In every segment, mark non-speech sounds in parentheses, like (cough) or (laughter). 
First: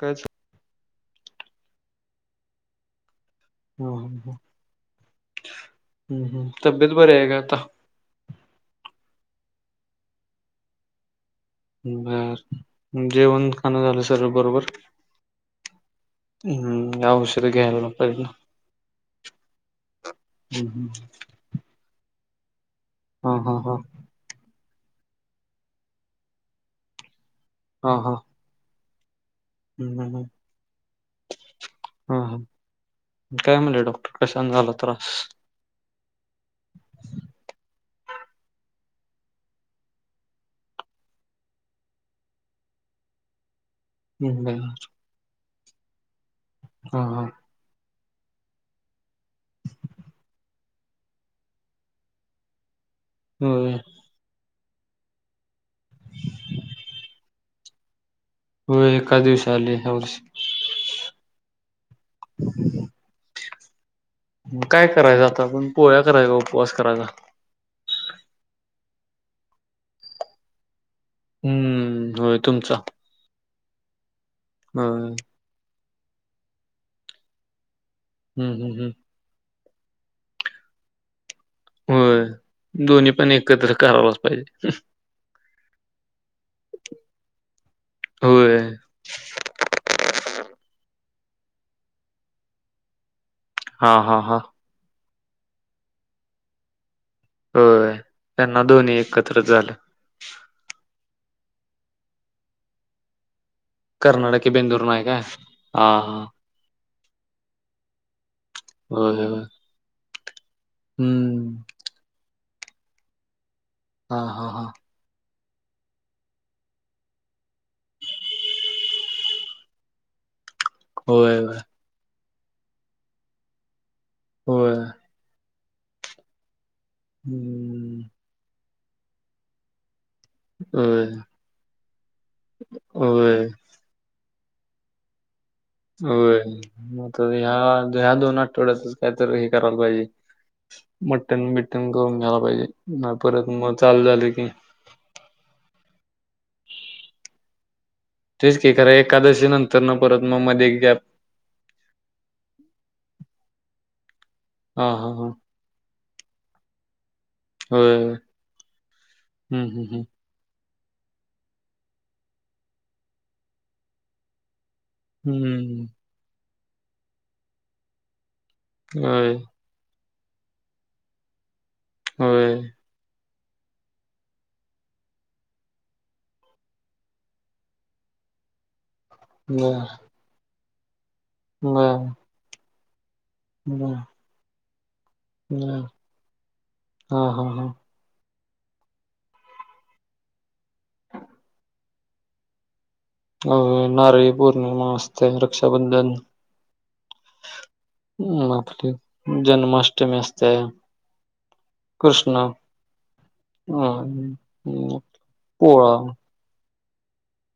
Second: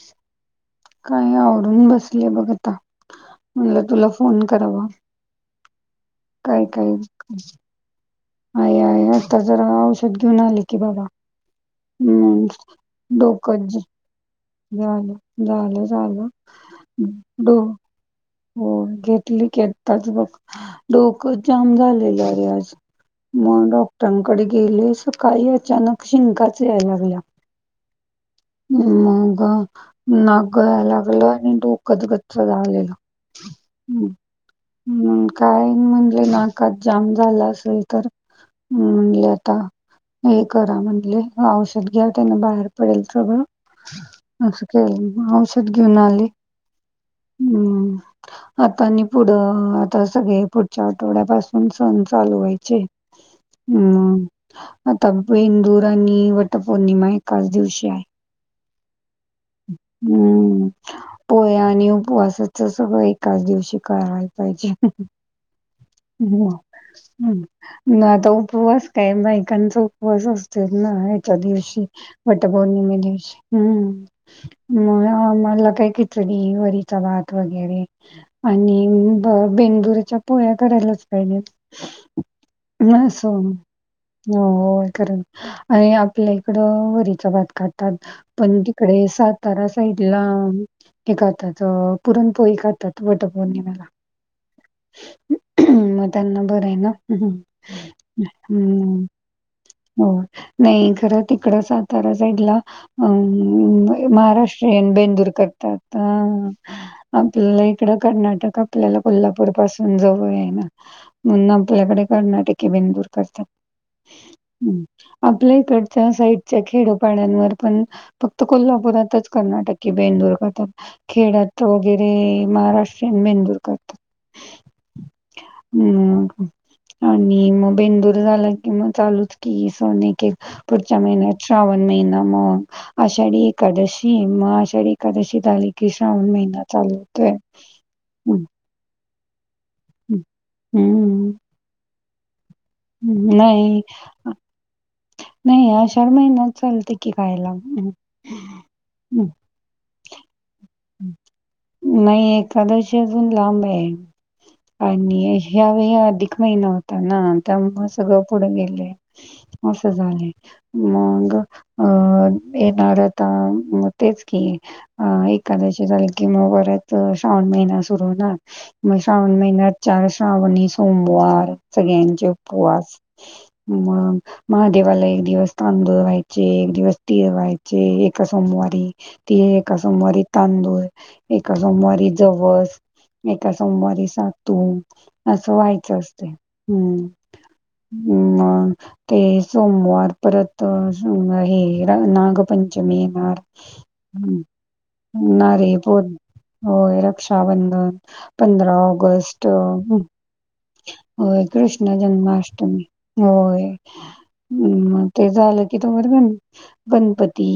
कायच काय आवडून बसले बघ आता म्हटलं तुला ह फोन करावा हम् हम् तबीेत बर काता आई आहेई नसता जरा औषध घेऊन आले की बाबाा बर हम्म जेवण डोकच खाणं झालं सर्व बरोबर झालं झालं झालं हम्म औषध डो घ्यायला पाहिजे ना. हो घेतली की आताच बघ. हम्म डोक जाम झालेरे आज. हा हा मग हा डॉक्टरांकडे गेले सकाळी अचानक शिंकाच याय लागल्या. हा हा. मग हम्म नाक गळायला लागल आणि डोकच ह गच्च ह झालेलं. काय म्हटले डॉक्टर? कशाने झाला त्रास? मग काय म्हणले नाकात जाम झाला असेल, तर म्हटले आता हे करा म्हटले औषध घ्या त्यांन बाहेर पडेल सगळं. बर असं के औषध घेऊन आली. हा हा. हम्म. आता आणि पुढं आता सगळे पुढच्या आठवड्यापासून सण चालू व्हायचे. होय हम्. आता बेंदूर आणि वटपौर्णिमा एकाच दिवशी आहे. हो एका दिवशी आली आहे यावर्षी. पोळी आणि उपवासाचं सगळं एकाच दिवशी कराय मग काय करायचं आता आपण पोळ्या करायचा उपवास करायला. ना आता उपवास काय बाईकांचा उपवास असते ना. त्या दिवशी हम्म होय तुमचा वटपौर्णिमेदिवशी. हम्म होय मग मला काही तरी वरीचा भात वगैरे हम्म हम्म आणि हम्म ब बेंदूरीच्या पोळ्या करायलाच पाहिजे. दो्ही पण एकत्र का. होय कारण आणि आपल्या इकडं वरीचा भात खातात. होय पण तिकडे सात सातारा साईड ला हे खातात. अ पुरणपोळी खातात वटपौर्णिमेला. हा हा. ह मग त्यांना बरं आहे ना? होय त्यांना दोन्ही हम्. एकत्रच झालं हो. नाही खरं तिकडं सातारा साईडला अ कर्नाटकी महाराष्ट्रीयन नाही काय बेंदूर हा करतात हा अ. आपल्याला इकडं कर्नाटक आपल्याला होय होय कोल्हापूर पासून जवळ आहे ना. म्हणून हम्म आपल्याकडे कर्नाटकी बेंदुर करतात. हा हा हा. आपल्या इकडच्या साईडच्या खेडोपाड्यांवर पण फक्त कोल्हापुरातच कर्नाटकी बेंदुर करतात. होय होय खेड्यात वगैरे महाराष्ट्रीयन बेंदूर करतात. होय. हम् आणि मग हम्म बेंदूर झाला कि मग चालूच की हे सन एकएक. पुढच्या होय महिन्यात श्रावण महिना मग आषाढी होय एकादशी. की मग आषाढी एकादशी झाली की श्रावण होय महिना चालू मग होतोय. ह्या या या दोन हम्म आठवड्यात काय तर हे करायला पाहिजे. हम्म मटन बिटन करून घ्यायला पाहिजे. आता परत मग नाही चालू झाल की नाही आषाढ महिनात चालते की खायला. तेच की खरं हं. एकादशी नंतर न परत मग मध्ये नाही एकादशी अजून लांब आहे हा हा हा आणि ह्यावेळी अधिक महिना होता ना. त्यामुळ होय होय. सगळं पुढ गेलय हम्म अस हम्म झालेय. मग अं येणारता तेच की हम्मम. ऐक की मग परत श्रावण महिना सुरू होणार हम्म होय श्रावण महिन्यात चार श्रावणी सोमवार सगळ्यांचे होय उपवास मग महादेवाला एक दिवस तांदूळ व्हायचे एक, दिवस तीर व्हायचे एका सोमवारी. ती एका बर सोमवारी तांदूळ एका, सोमवारी बर जवस. एका बर सोमवारी सातू असं बर व्हायचं असते हम्म. हा हा हा हं मग ते सोमवार परत (unintelligible) हे नाग पंचमी येणार हम्म. न म (unintelligible) ना बोल. होय रक्षाबंधन अं, पंधरा आपली ऑगस्ट. जन्माष्टमी असते होय कृष्ण जन्माष्टमी होय. अ हम मग ते झालं कि पोळा तोवर झालं. गणपती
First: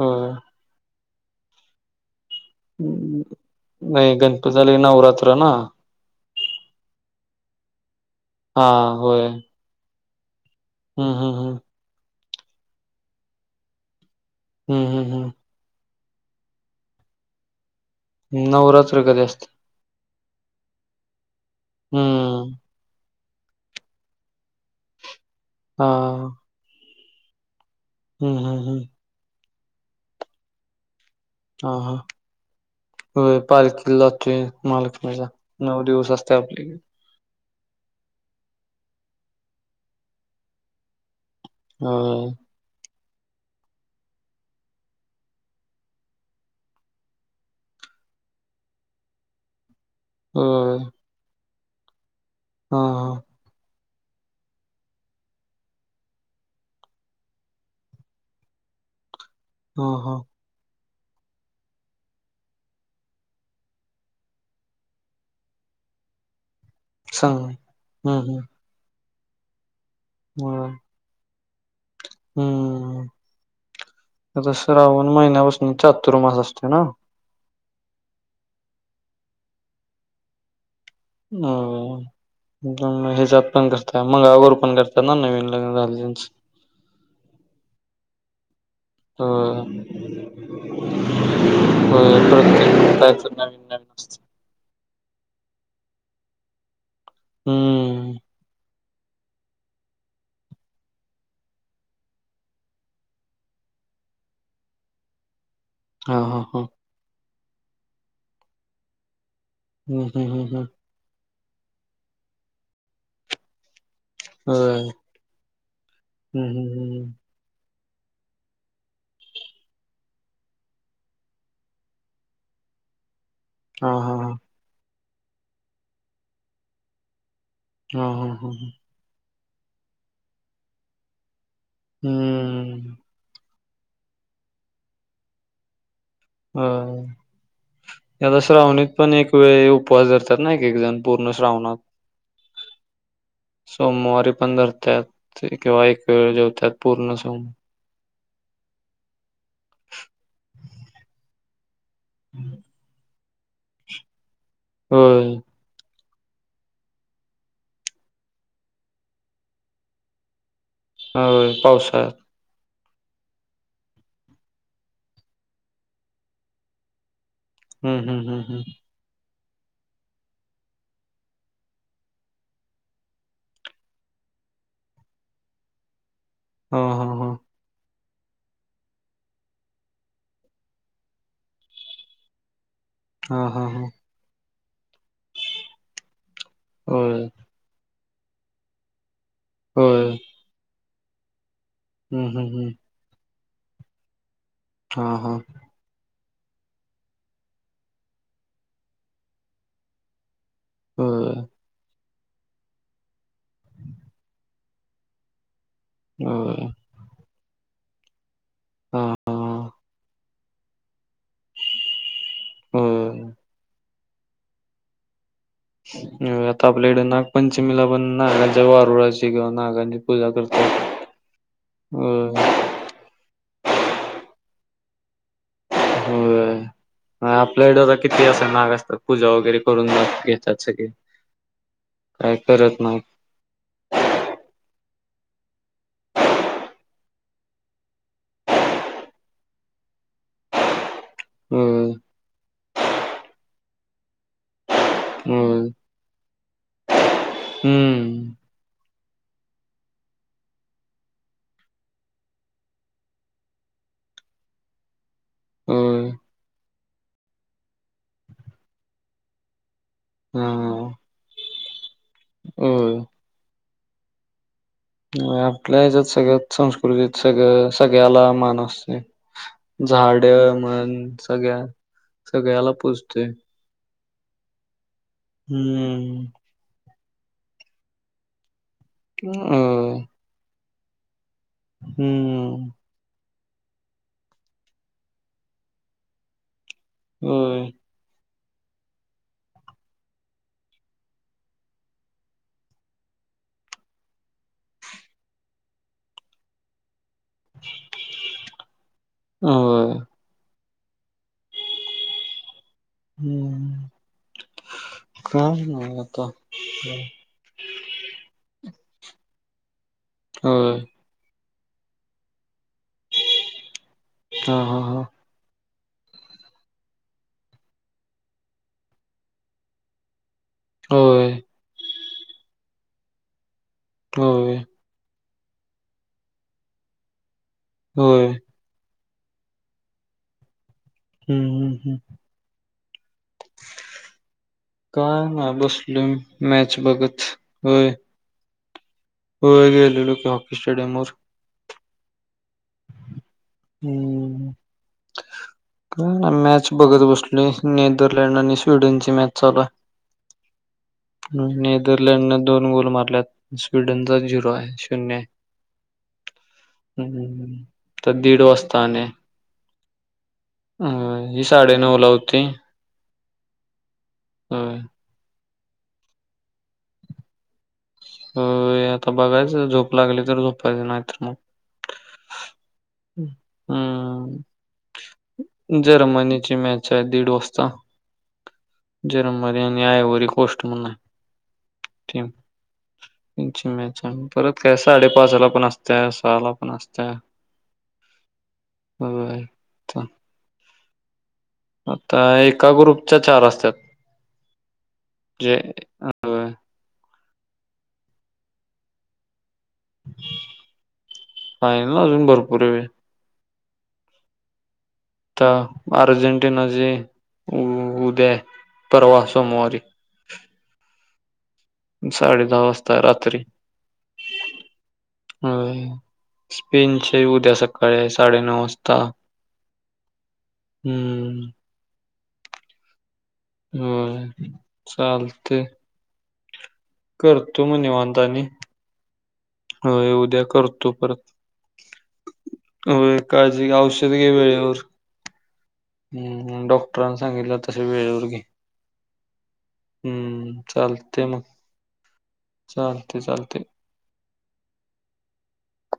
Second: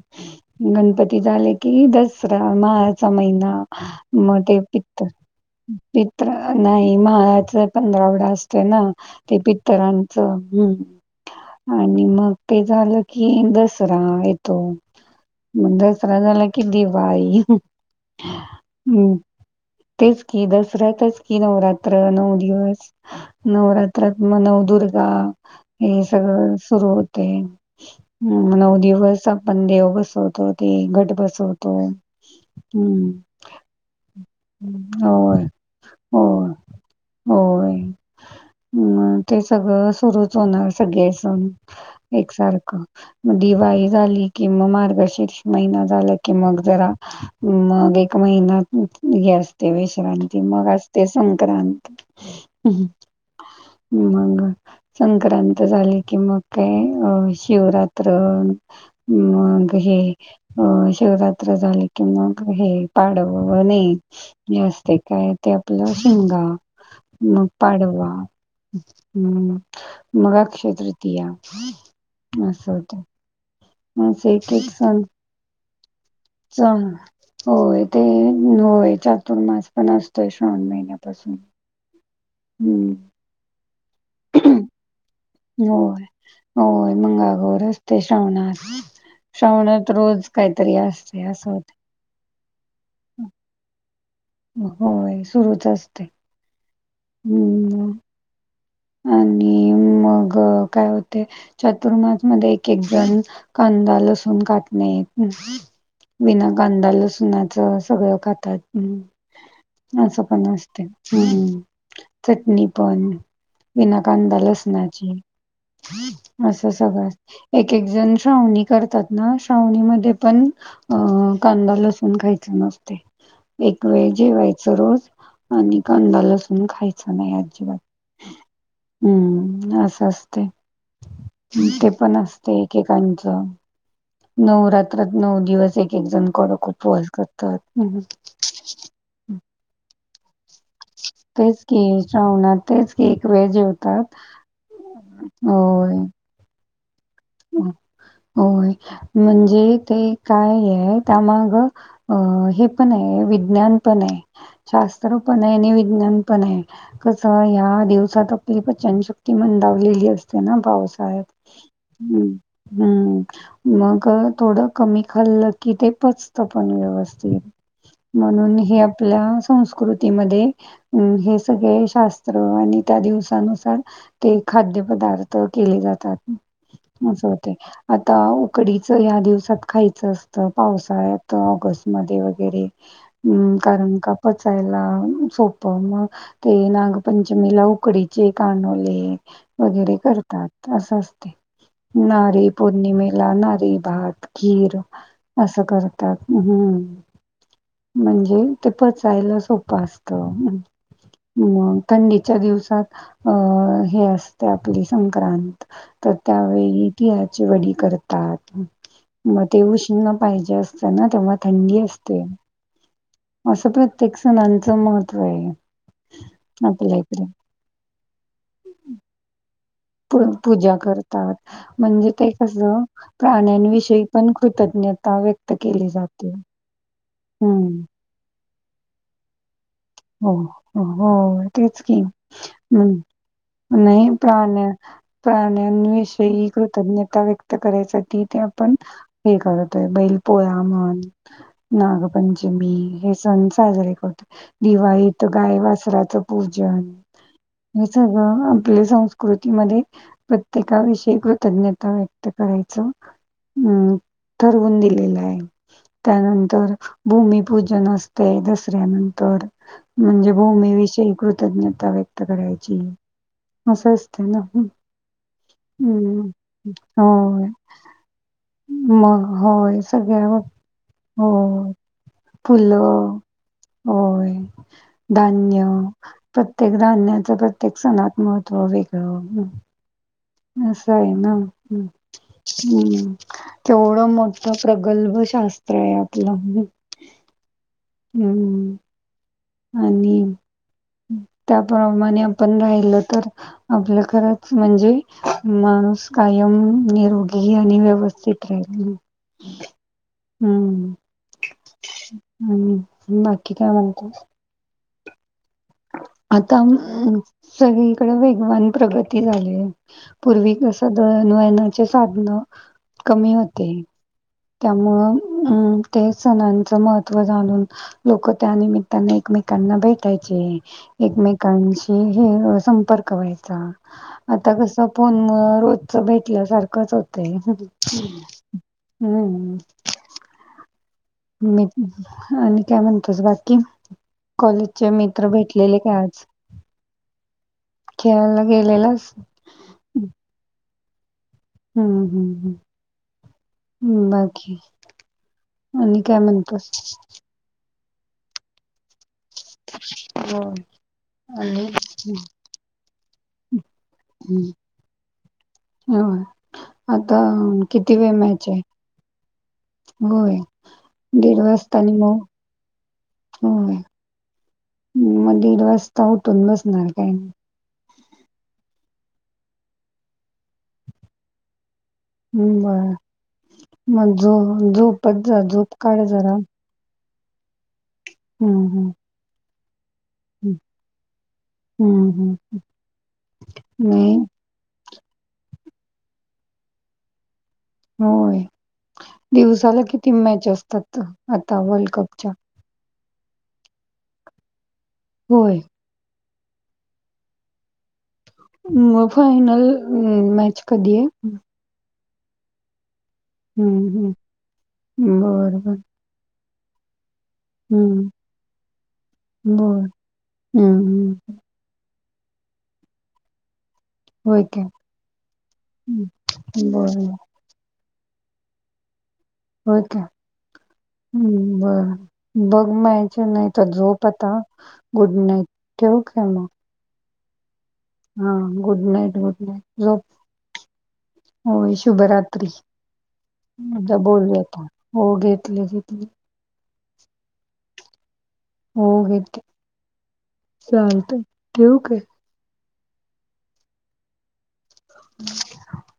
होय झाले कि, दसरा माहाचा महिना नाही मग गणपती ते झाले पित्त नवरात्र ना पित्र नाही मायाचा पंधरावडा असतोय हा ना ते पित्रांचं ह. हम् हम हम. आणि मग ते झालं कि दसरा येतो. हम्म हम्म म्हण दसरा झाला कि दिवाळी. नवरात्र हम्म कधी असत्या. तेच की दसऱ्यातच की नवरात्र नऊ हम्म दिवस नवरात्रात म नवदुर्गा हा हे सगळं सुरु होत. हम्म तेन हम्म नऊ हम्म दिवस आपण देव बसवतो ते घट बस हा सवतो. हा होय पालखीला जातोय महालक्ष्मीला होय नऊ दिवस असते होय आपली होय म ते सगळं सुरूच होणार सगळे सण. होय एकसारखं. दिवाळी झाली कि, मग मार्गशीर्ष महिना झाला की मग जरा मग एक महिना्यात ही असते विश्रांती मग होय असते संक्रांत ह हा हा हंग संक्रांत झाली की मग काय अ शिवरात्र मग हा हे हा अ शिवरात्र झाली कि मग हे पाडवणे जास्त काय ते आपलं शिंगा सांग हम् पडवा हम्म हम्म हम् मगाक्ष होय तृतीया असं होतं. हम्म. आता श्रावण महिन्यापासून चातूर मास च होय. ते होय, चातुर्मास पण असतोय श्रावण महिन्यात. ना.. ना हेज्यात पण धर ते मंगळागौर पण करतात ना, नवीन लग्न होय झालेल्यांचं. होय, मंगळागौर असते श्रावणात होय श्रावणात रोज काहीतरी असते असं होते. प्रत्येकतायच नवीन नवीन (unintelligible) होय सुरूच असतेय हम्. हम्म. आणि मग काय होते चतुर्मास मध्ये एक एक जण कांदा लसण काटणेेत हा हा विना हा. कांदा लसुणाच सगळं खातात हम्म असं हम्म हम्म पण हम्म. असत हम् चटणी पण विना कांदा होय. लसणाची हम्म असं हम्म सगळं हम्म. असतं. एक एक जण श्रावणी करतात ना श्रावणीमध्ये पण अं कांदा लसूण खायच नसते एक हा वेळ हा हा. जेवायचं रोज आणि कांदा लसून खायचं नाही अजिबात हा, हं हं हं हम्म. असं असतंय. ते पण असं ते हम्म. एकेकांच नऊ रात्रात नऊ दिवस एक एक जण कडक होय. उपवास करतात. हम्म आता श्रावणीत पण एक वेळ, उपवास धरतात ना एक एक जण पूर्ण तेच श्रावणात. की श्रावणात तेच की एक वेळ जेवतात. सोमवारी पण धरत्यात ते किंवा एक वेळ जेवत्यात पूर्ण श्रावणात ह होय, म्हणजे ते काय ये त्यामागं अ.. हे पण आहे, विज्ञान पण आहे. शास्त्र होय. पण आहे आणि विज्ञान पण आहे. कसं, ह्या दिवसात आपली पचनशक्ती मंदावलेली असते ना पावस होय पावसाळ्यात अ हम्म मग थोडं कमी खाल्लं की, ते पचतं पण व्यवस्थित. हम्म हम्म हम्म म्हणून हम्म हे आपल्या संस्कृतीमध्ये अम् हे सगळे शास्त्र, आणि त्या दिवसानुसार ते खाद्य पदार्थ केले जातात. हा हा नं असं हा होतंय. आता उकडीचं, ह्या दिवसात खायचं असतं. पावसाळ्यात, ऑगस्ट मध्ये वगैरे. हा हम्म हा हा कारण का पचायला सोपं मग ते होय नागपंचमीला उकडी चे कानोले वगैरे होय करतात. असं असते. हम्म नारळी हम्म हम्म पौर्णिमेला नारळी भात, खीर हा हा असं कर त्यात हम्म म्हणजे ते पचायला सोपं असतं. होय मग थंडीच्या दिवसात, अ हे असतय आपली संक्रांत. त होय त्यावेळी तिळाची वडी करतात. हा हा मग ते हा. उष्ण पाहिजे असत ना, तेव्हा थंडी असते. हम्म असं प्रत्येक सणांचं महत्व आहे. आता आपल्या इकडे नागपंचमीला पण नागाच्या वा रुळाची नाग आणि प पूजा करतात म्हणजे होय ते कसं. प्राण्यांविषयी पण कृतज्ञता व्यक्त केली जाते. हम्म आपल्याकडेता किती असं नाग असतात पूजा वगैरे करून जात हो हो तेच काय करत घम नाही नाही प्राण प्राण्यांविषयी कृतज्ञता व्यक्त करायसाठी ते आपण हे करतोय बैलपोळ म्हण. होय नागपंचमी हे सण साजरे करतेय. दिवाळी तर गाय होय वासराच पूजन हे हम्म सगळं आपले संस्क कृतीमध्ये प्रत्येकाविषयी कृतज्ञता व्यक्त करायच. हम् ठरवून दिलेलं आहे. होय त्यानंतर भूमिपूजन असते दसऱ्यानंतर म्हणजे हा भूमीविषयी कृतज्ञता व्यक्त करायची. होय असं असतंय ना. होय. आपल्या ह्याज्यात हं. सगळ्यात, संस्कृतीत होय. सगळं. सगळ्याला मान असतोय. मग होय, झाड सगळ्या गो- मण सगळ्या होय. सगळ्याला पोजते. हो. धान्य हम्म प्रत्येक धान्याचं प्रत्येक सणात महत्त्व वेग ह. अस आहे ना हम्. हम्म तेवढं मोठं प्रगल्भ शास्त्र आहे आपलं. होय. हम्म (unintelligible) आणि त्याप्रमाणे आपण राहिल तर आपलं खरच म्हणजे माणूस कायम निरुड घी आणि व्यवस्थित राहिल होय हम्म हम् बाकी काय म्हणत का आता सगळीकडे वेगवान प्रगती झाली आहे पूर्वी होय तस दन वयनाचे साधन कमी होते हा हा हा त्यामुळं अं ते सणांचं महत्त्व जाणून लोक त्यानिमित्ताने एकमेकांना भेटायचे होय एकमेकांशी हे संपर्क व्हायचा आता होय कस फोन रोजच भेटल्यासारखंच होतंय होम हम्म हम्म मी हम्म हम्म आणि काय म्हणतोस बाकी कॉलेजचे काय मित्र नाय भेटलेले का बसलोय मी आज मॅच बघत खेळायला गेलेलाच हो गे ल हॉकी स्टेडयमवरर हम्म हम्म हम् ह् आणि का काय ना मॅच म्हणतोस? बघत बसलो नेदरलँड आणि स्वीडन ची मॅच चालू हम नेदरलँडने दोन गोल मारल्या स्वीडनचा झिरो आहे शून्य आहे हो आता किती वेळ मॅच आहे? तीडोस्ताने होय दीड वाजतानी मग हो हा मग दीड वाजता उठून बसणार काय नाही होय आता बघायचं, झोप लागली तर झोपायचं नाही तर नाही हम् बर, मग झो हम्म झोपतजा. झोप काढ जरा. काय दीड वाजता? हम्म हम्. जर्मनी आणि आयवरी हम्. ह.. ह.. हम्. यांची मॅच आहे. परत काय साडेपाचला पण असत्या, सहाला पण असत्या. होय, होय. दिवसाला किती मॅच असतात आता वर्ल्ड आता कपच्या? एका ग्रुपच्या चार असतात. जे होय अ मग, फायनल मॅच कधी आहे? फायनल, अजून भरपूर वेळ आहे. हम्म.. हम्म.. बरं बरं. अर्जेंटिनाची हम्म उद्या, परवा सोमवारी. हम् हम साडे दहा वाजता रात्री होय काय हो बर स्पेनचे ये उद्या शकत सकाळी साडे नऊ वाजता होय का? हम्म हम् बरं, बघ मग यायच्या नाहीत. आता, झोप होय. आता. गुड नाईट, चालते ठेवू काय मग? करतो मग निवांत. हा आणि गुड नाईट गुड नाईट झोप होय, उद्या करतो परत. होय शुभरात्री होय. काळजी घे, आता औषध घे बोलूया आपण वेळेवर. हो घेतले घेतले हम् डॉ डॉक्टरांनी सांगितल्यास तसं वेळेवर घे. हो घेते, हम्म चालतंय. ठेवू काय? हा चालतंय चालतंय. हम्. (unintelligible)